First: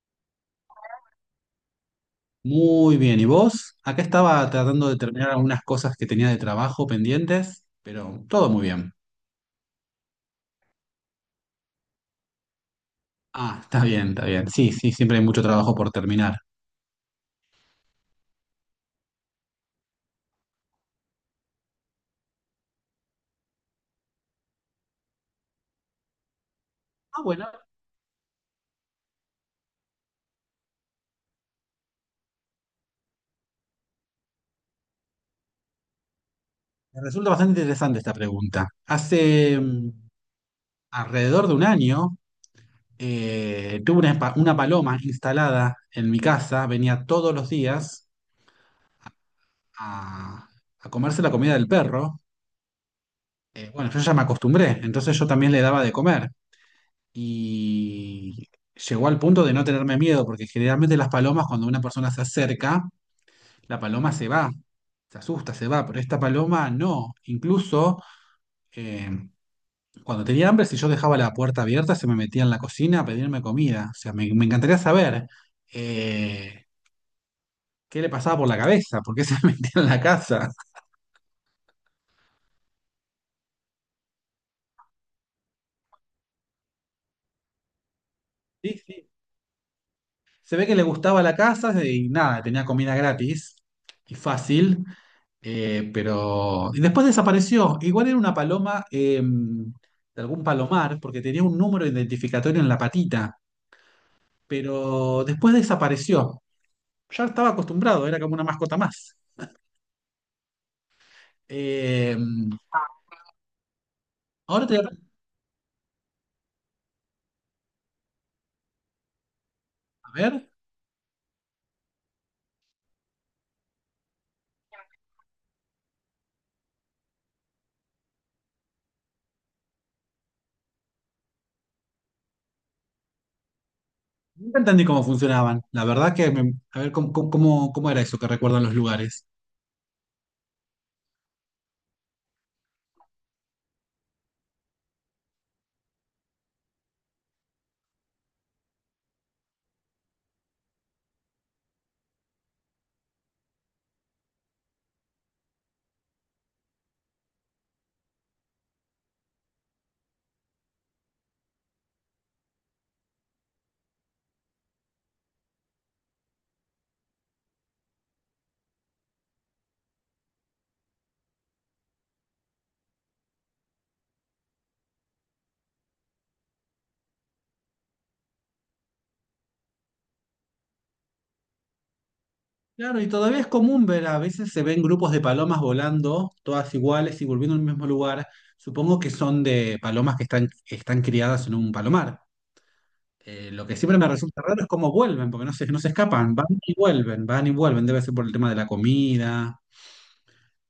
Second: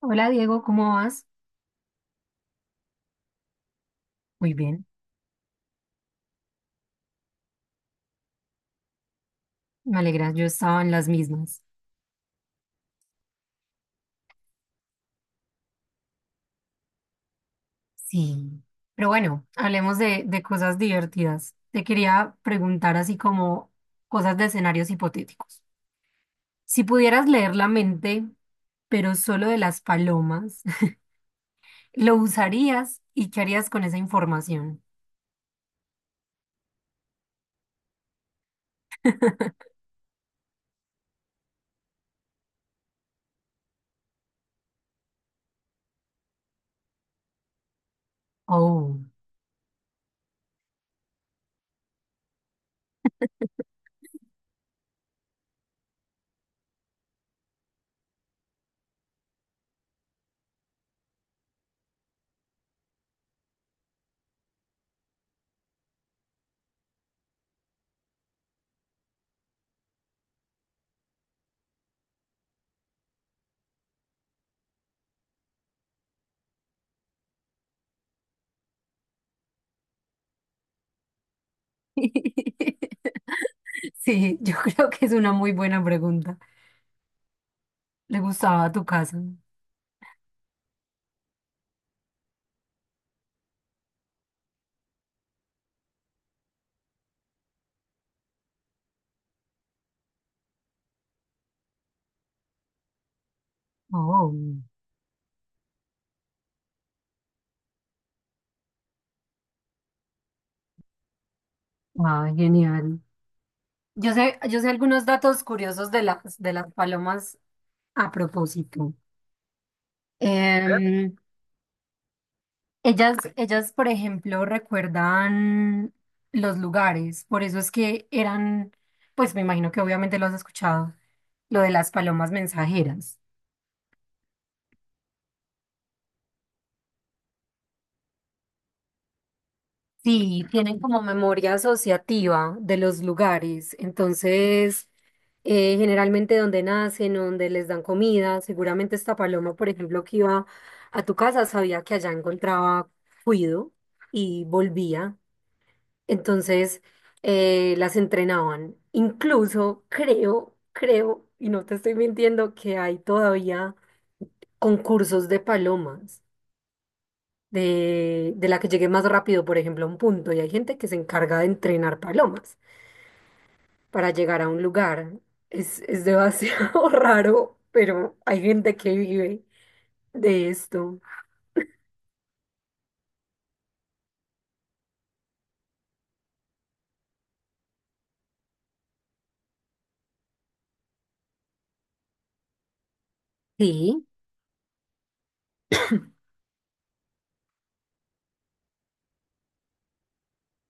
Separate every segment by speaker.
Speaker 1: Hola Diego, ¿cómo vas?
Speaker 2: Muy bien, ¿y vos? Acá estaba
Speaker 1: Muy bien,
Speaker 2: tratando de terminar algunas cosas que tenía de trabajo pendientes, pero todo muy bien.
Speaker 1: me alegra, yo estaba en las mismas.
Speaker 2: Ah, está bien, está bien. Sí, sí, siempre hay mucho trabajo por terminar.
Speaker 1: Sí, pero bueno, hablemos de cosas divertidas. Te quería preguntar así como cosas de escenarios hipotéticos. Si
Speaker 2: Ah,
Speaker 1: pudieras
Speaker 2: bueno,
Speaker 1: leer la mente, pero solo de las palomas, ¿lo usarías y qué harías con esa información?
Speaker 2: me resulta bastante interesante esta pregunta. Hace alrededor de un año tuve una paloma instalada en mi casa, venía todos los días
Speaker 1: Oh,
Speaker 2: a, a comerse la comida del perro. Bueno, yo ya me acostumbré, entonces yo también le daba de comer. Y llegó al punto de no tenerme miedo, porque generalmente las palomas, cuando una persona se acerca, la paloma se va, se asusta, se va, pero esta paloma no. Incluso eh, cuando tenía hambre, si yo dejaba la puerta abierta, se me metía en la cocina a pedirme comida. O sea, me encantaría saber eh, qué le pasaba por la cabeza, por qué se metía en la casa.
Speaker 1: sí, yo creo que es una muy buena pregunta. ¿Le gustaba
Speaker 2: Sí,
Speaker 1: tu
Speaker 2: sí.
Speaker 1: casa?
Speaker 2: Se ve que le gustaba la casa y nada, tenía comida gratis y fácil. Pero y después desapareció. Igual era una paloma de algún palomar, porque tenía un número identificatorio en la patita,
Speaker 1: Oh,
Speaker 2: pero después desapareció. Ya estaba acostumbrado, era como una mascota más. Eh,
Speaker 1: ah, genial. Yo
Speaker 2: ahora
Speaker 1: sé
Speaker 2: te voy
Speaker 1: algunos datos curiosos de las palomas a propósito.
Speaker 2: a ver,
Speaker 1: Em, ellas, por ejemplo, recuerdan los lugares, por eso es que eran, pues me imagino que obviamente lo has escuchado, lo de las palomas mensajeras.
Speaker 2: nunca entendí cómo funcionaban. La verdad que, a ver, ¿cómo, cómo, cómo era eso que recuerdan los lugares?
Speaker 1: Sí, tienen como memoria asociativa de los lugares. Entonces, generalmente donde nacen, donde les dan comida, seguramente esta paloma, por ejemplo, que iba a tu casa, sabía que allá encontraba cuido y volvía. Entonces, las entrenaban. Incluso creo, y no te estoy mintiendo, que hay todavía concursos de palomas de la que llegue más rápido, por ejemplo, a un punto. Y hay gente que se encarga de entrenar palomas para llegar a un lugar. Es demasiado raro, pero hay gente que vive de esto.
Speaker 2: Claro, y todavía es común ver, a veces se ven grupos de palomas volando, todas iguales y volviendo al mismo lugar. Supongo que son de palomas que están criadas en un palomar. Lo que siempre me
Speaker 1: Sí,
Speaker 2: resulta raro es cómo vuelven, porque no se escapan, van y vuelven, van y vuelven. Debe ser por el tema de la comida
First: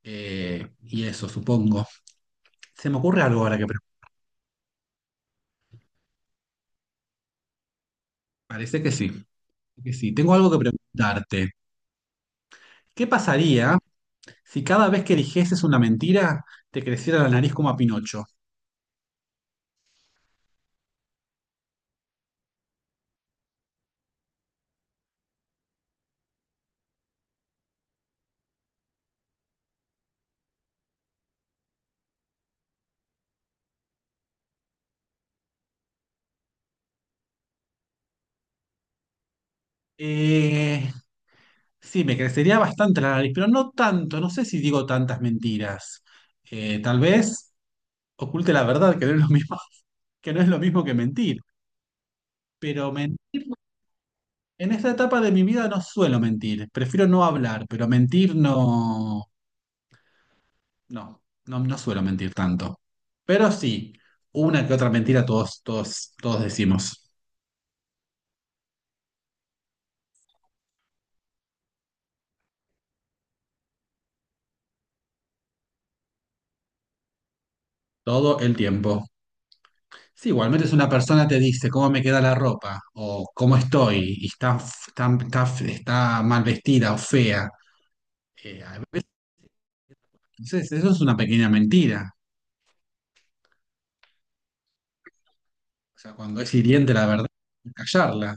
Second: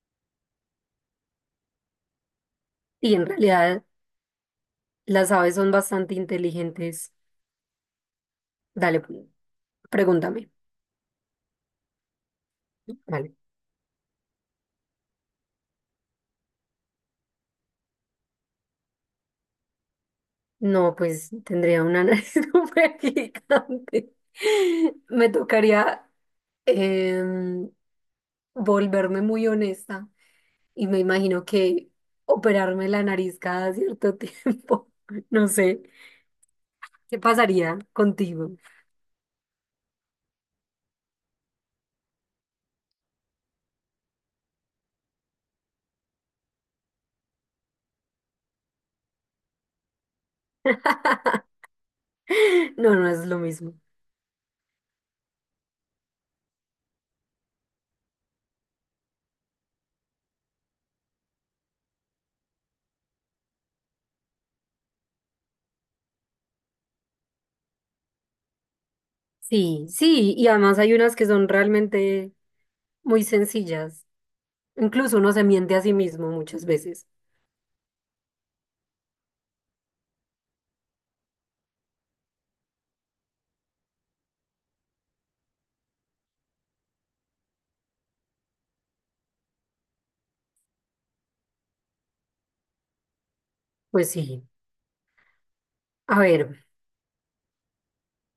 Speaker 2: y eso, supongo. Se me
Speaker 1: y
Speaker 2: ocurre
Speaker 1: en
Speaker 2: algo ahora que
Speaker 1: realidad
Speaker 2: preguntar.
Speaker 1: las aves son bastante inteligentes.
Speaker 2: Parece que
Speaker 1: Dale,
Speaker 2: sí, que sí. Tengo
Speaker 1: pregúntame.
Speaker 2: algo que preguntarte. ¿Qué
Speaker 1: Vale.
Speaker 2: pasaría si cada vez que dijeses una mentira te creciera la nariz como a Pinocho?
Speaker 1: No, pues tendría una nariz súper gigante. Me tocaría em, volverme muy honesta. Y me imagino que operarme la nariz cada cierto tiempo, no sé, ¿qué pasaría contigo?
Speaker 2: Eh, Sí, me crecería bastante la nariz, pero no tanto, no sé si digo tantas mentiras. Tal vez oculte la verdad, que no es lo mismo, que no es lo mismo que mentir. Pero
Speaker 1: No, no es lo mismo.
Speaker 2: en esta etapa de mi vida no suelo mentir, prefiero no hablar, pero mentir no, no suelo mentir tanto. Pero sí, una que otra mentira todos decimos,
Speaker 1: Sí, sí, y además hay unas que son realmente muy sencillas. Incluso uno se miente a sí mismo muchas veces.
Speaker 2: todo el tiempo. Sí, igualmente es una persona te dice cómo me queda la ropa o cómo estoy y está, está mal vestida o fea. A veces, entonces, eso es una pequeña mentira.
Speaker 1: Pues sí,
Speaker 2: O sea,
Speaker 1: a
Speaker 2: cuando es
Speaker 1: ver,
Speaker 2: hiriente la verdad, hay que callarla.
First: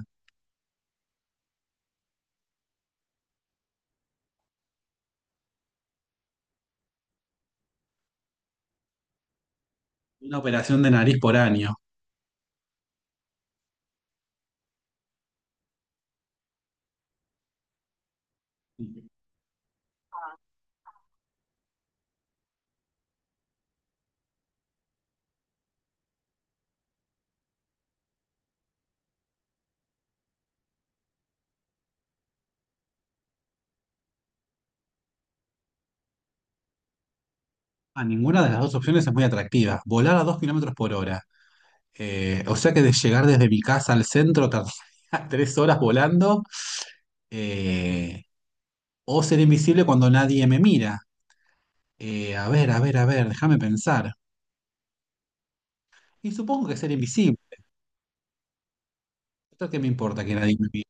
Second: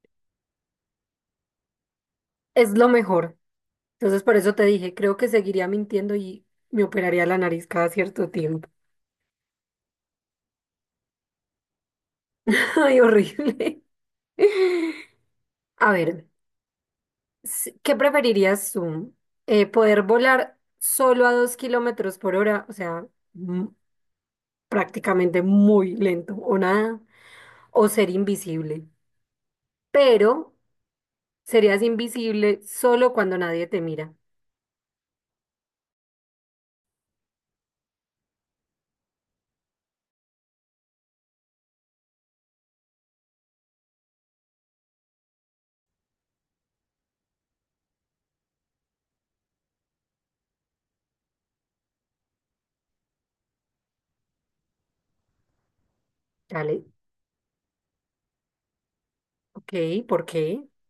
Speaker 1: es lo mejor. Entonces por eso te dije, creo que seguiría mintiendo y me operaría la nariz cada cierto tiempo.
Speaker 2: Una operación de nariz por año.
Speaker 1: Ay, horrible. A ver. ¿Qué preferirías tú? ¿Poder volar solo a 2 kilómetros por hora? O sea, mm, prácticamente muy lento o nada. O ser invisible. Pero serías invisible solo cuando nadie te mira.
Speaker 2: A ninguna de las dos opciones es muy atractiva. Volar a 2 kilómetros por hora. O sea que de llegar desde mi casa al centro tardaría 3 horas volando. eh, o ser invisible cuando nadie me mira. A ver, a ver, a ver, déjame pensar. Y supongo que ser
Speaker 1: Dale.
Speaker 2: invisible. ¿Esto
Speaker 1: Ok,
Speaker 2: qué me importa
Speaker 1: ¿por
Speaker 2: que nadie me
Speaker 1: qué?
Speaker 2: mire?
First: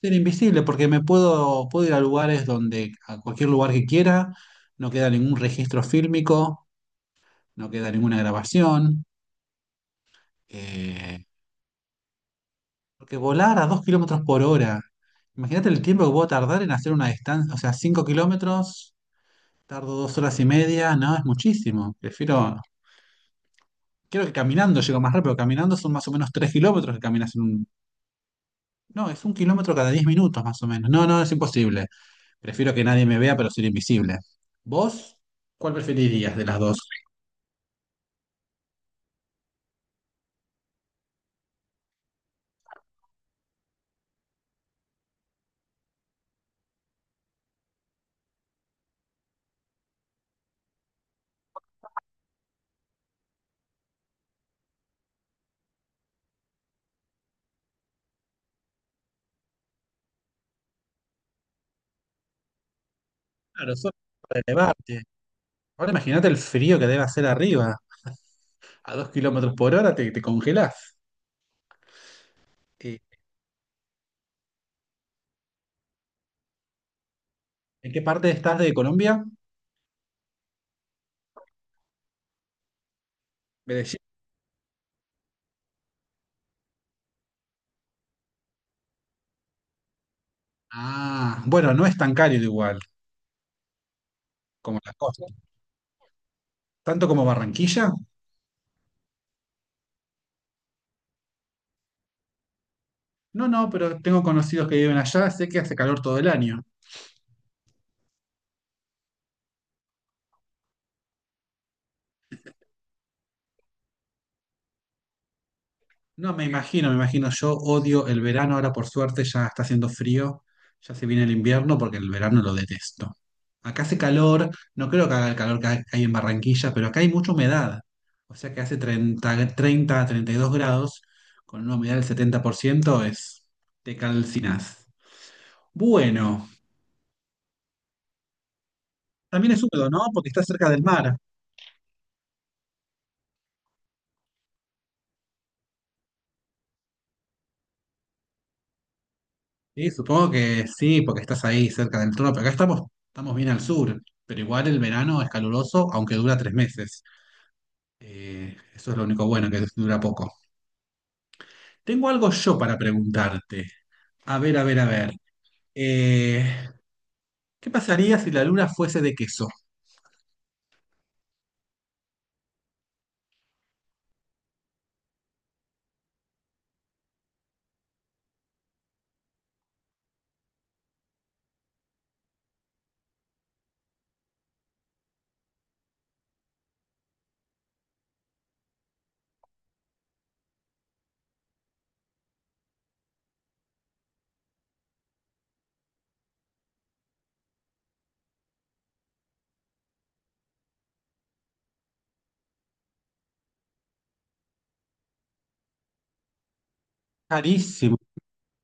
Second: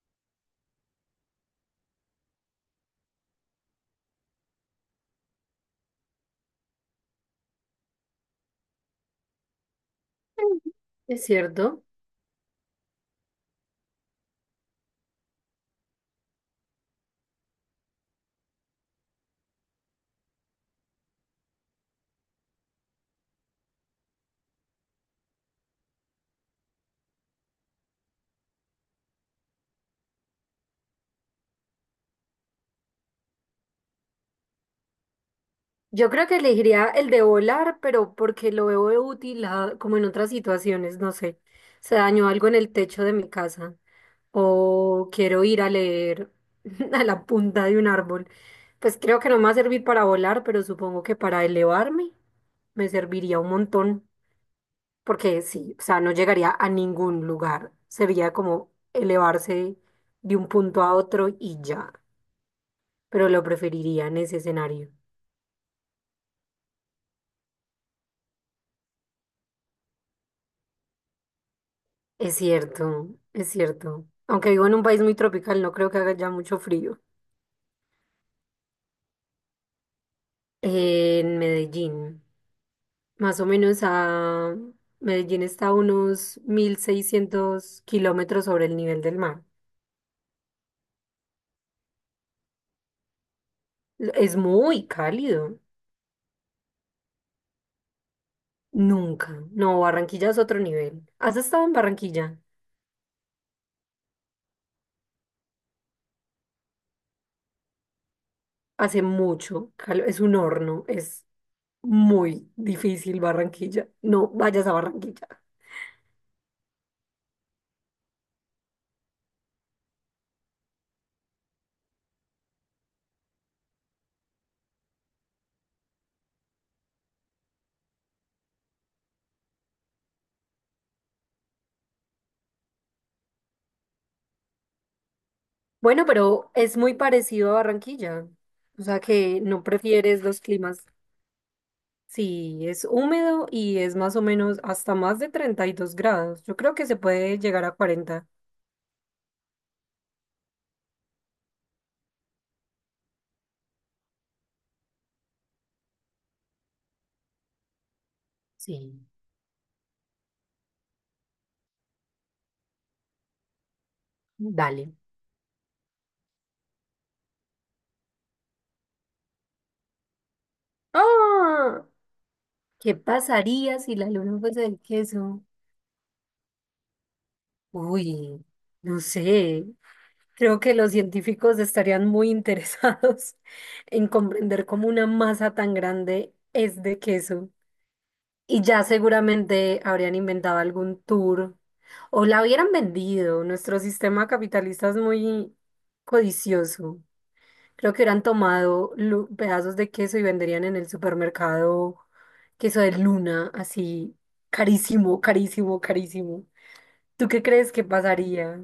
Speaker 2: Ser invisible porque puedo ir a lugares donde, a cualquier lugar que quiera, no queda ningún registro fílmico, no queda ninguna grabación.
Speaker 1: Mm.
Speaker 2: eh,
Speaker 1: Es cierto.
Speaker 2: porque volar a 2 kilómetros por hora, imagínate el tiempo que puedo tardar en hacer una distancia, o sea, 5 kilómetros, tardo 2 horas y media, no, es muchísimo. Prefiero, creo que caminando llego más rápido, caminando son más o menos 3 kilómetros que caminas en un no, es un kilómetro cada 10 minutos más o menos. No, no, es imposible. Prefiero que nadie me vea, pero ser invisible. ¿Vos? ¿Cuál
Speaker 1: Yo creo
Speaker 2: preferirías
Speaker 1: que
Speaker 2: de las dos?
Speaker 1: elegiría el de volar, pero porque lo veo útil ah, como en otras situaciones, no sé. Se dañó algo en el techo de mi casa. O quiero ir a leer a la punta de un árbol. Pues creo que no me va a servir para volar, pero supongo que para elevarme me serviría un montón, porque sí, o sea, no llegaría a ningún lugar. Sería como elevarse de un punto a otro y ya, pero lo
Speaker 2: Claro, solo
Speaker 1: preferiría en ese
Speaker 2: para
Speaker 1: escenario.
Speaker 2: elevarte. Ahora imagínate el frío que debe hacer arriba. A dos kilómetros por hora te congelás.
Speaker 1: Es
Speaker 2: Eh,
Speaker 1: cierto, es cierto. Aunque vivo en un país muy tropical, no creo que haga ya mucho frío.
Speaker 2: ¿En qué parte estás de Colombia?
Speaker 1: En Medellín. Más o menos
Speaker 2: Medellín.
Speaker 1: a Medellín está a unos 1.600 kilómetros sobre el nivel del mar.
Speaker 2: Ah, bueno, no es tan cálido igual
Speaker 1: Es
Speaker 2: como
Speaker 1: muy
Speaker 2: la costa.
Speaker 1: cálido.
Speaker 2: ¿Tanto como Barranquilla?
Speaker 1: Nunca. No, Barranquilla es otro nivel. ¿Has estado en Barranquilla?
Speaker 2: No, no, pero tengo conocidos que viven allá, sé que hace calor todo el año.
Speaker 1: Hace mucho. Es un horno. Es muy difícil Barranquilla. No vayas a Barranquilla.
Speaker 2: No, me imagino, me imagino. Yo odio el verano, ahora por suerte ya está haciendo frío, ya se viene el invierno porque el verano lo detesto. Acá hace calor, no creo que haga el calor que hay en Barranquilla, pero acá hay mucha humedad. O sea que hace 32 grados, con una humedad del 70% es, te calcinas.
Speaker 1: Bueno,
Speaker 2: Bueno,
Speaker 1: pero es muy parecido a Barranquilla. O sea que
Speaker 2: también es
Speaker 1: no
Speaker 2: húmedo, ¿no?
Speaker 1: prefieres
Speaker 2: Porque
Speaker 1: los
Speaker 2: está cerca del
Speaker 1: climas.
Speaker 2: mar.
Speaker 1: Sí, es húmedo y es más o menos hasta más de 32 grados. Yo creo que se puede llegar a 40.
Speaker 2: Sí, supongo que sí, porque estás ahí cerca del trono. Pero acá estamos, estamos bien al sur, pero igual el verano es caluroso, aunque dura tres meses. Eso es
Speaker 1: Sí,
Speaker 2: lo único bueno, que dura poco. Tengo algo yo para preguntarte. A ver, a ver, a
Speaker 1: dale.
Speaker 2: ver. Eh, ¿Qué pasaría si la luna fuese de queso?
Speaker 1: ¡Ah! ¿Qué pasaría si la luna fuese de queso? Uy, no sé. Creo que los científicos estarían muy interesados en comprender cómo una masa tan grande es de queso. Y ya seguramente habrían inventado algún tour o la hubieran vendido. Nuestro sistema capitalista es muy codicioso. Creo que hubieran tomado pedazos de queso y venderían en el supermercado queso de luna, así carísimo, carísimo, carísimo. ¿Tú qué crees que
Speaker 2: Carísimo.
Speaker 1: pasaría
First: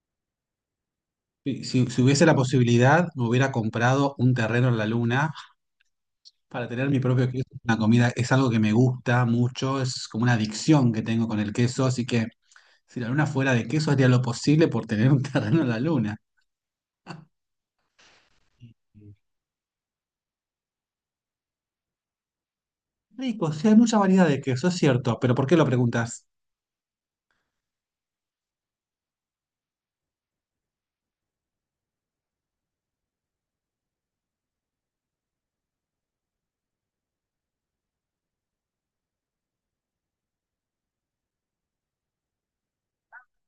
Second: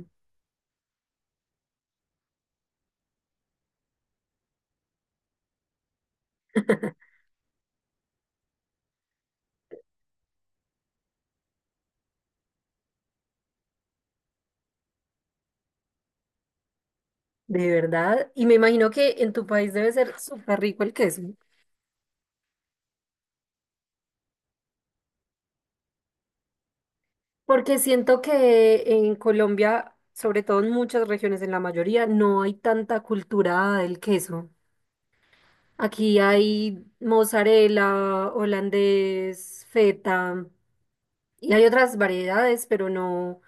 Speaker 2: Si hubiese la posibilidad, me hubiera comprado un terreno en la luna para tener mi propio queso. Es una comida es algo que me gusta mucho, es como una adicción que tengo con el queso, así que si la luna fuera de queso, haría lo posible por tener un terreno en la luna.
Speaker 1: de verdad? Y me imagino que en tu país debe ser súper rico el queso.
Speaker 2: Rico, sí hay mucha variedad de queso, es cierto, pero ¿por qué lo preguntas?
Speaker 1: Porque siento que en Colombia, sobre todo en muchas regiones, en la mayoría, no hay tanta cultura del queso. Aquí hay mozzarella, holandés, feta, y hay otras variedades, pero no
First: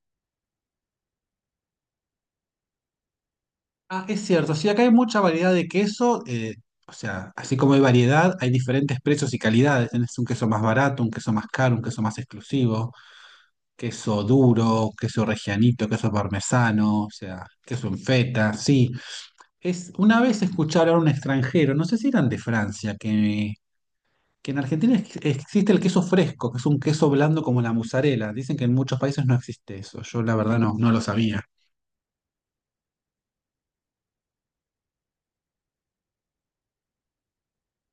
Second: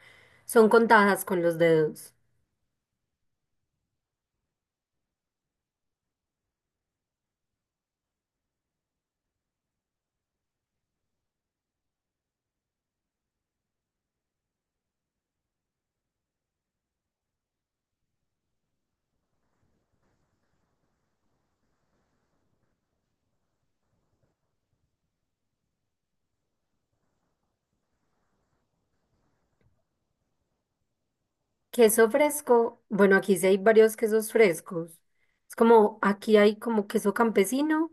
Speaker 1: son contadas con los dedos.
Speaker 2: Ah, es cierto, sí, acá hay mucha variedad de queso, o sea, así como hay variedad, hay diferentes precios y calidades. Tenés un queso más barato, un queso más caro, un queso más exclusivo, queso duro, queso regianito, queso parmesano, o sea, queso en feta, sí. Es, una vez escucharon a un extranjero, no sé si eran de Francia, que en Argentina existe el queso fresco, que es un queso blando como la mozzarella. Dicen que en muchos países no existe eso, yo la verdad no, no lo sabía.
Speaker 1: Queso fresco, bueno, aquí sí hay varios quesos frescos. Es como, aquí hay como queso campesino,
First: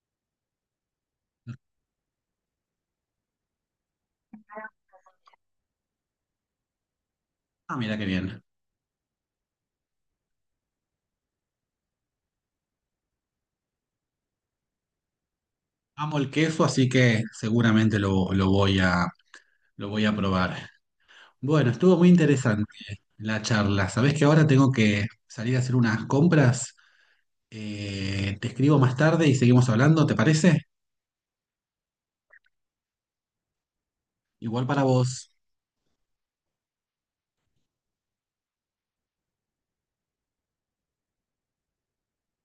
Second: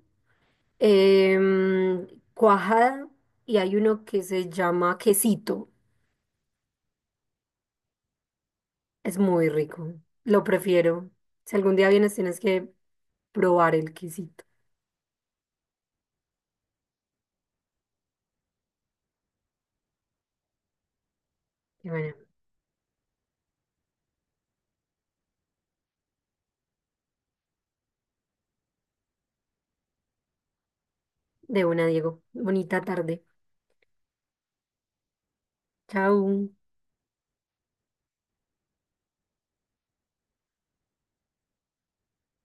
Speaker 1: em, cuajada, y hay uno que se llama quesito.
Speaker 2: Ah, mira qué bien.
Speaker 1: Es muy rico. Lo prefiero. Si algún día vienes, tienes que probar el quesito.
Speaker 2: Amo el queso, así que seguramente lo voy lo voy a probar. Bueno,
Speaker 1: Y
Speaker 2: estuvo muy
Speaker 1: bueno,
Speaker 2: interesante la charla. Sabés que ahora tengo que salir a hacer unas compras. Te escribo más tarde y seguimos hablando, ¿te parece?
Speaker 1: de una, Diego. Bonita tarde.
Speaker 2: Igual para vos.
Speaker 1: Chao.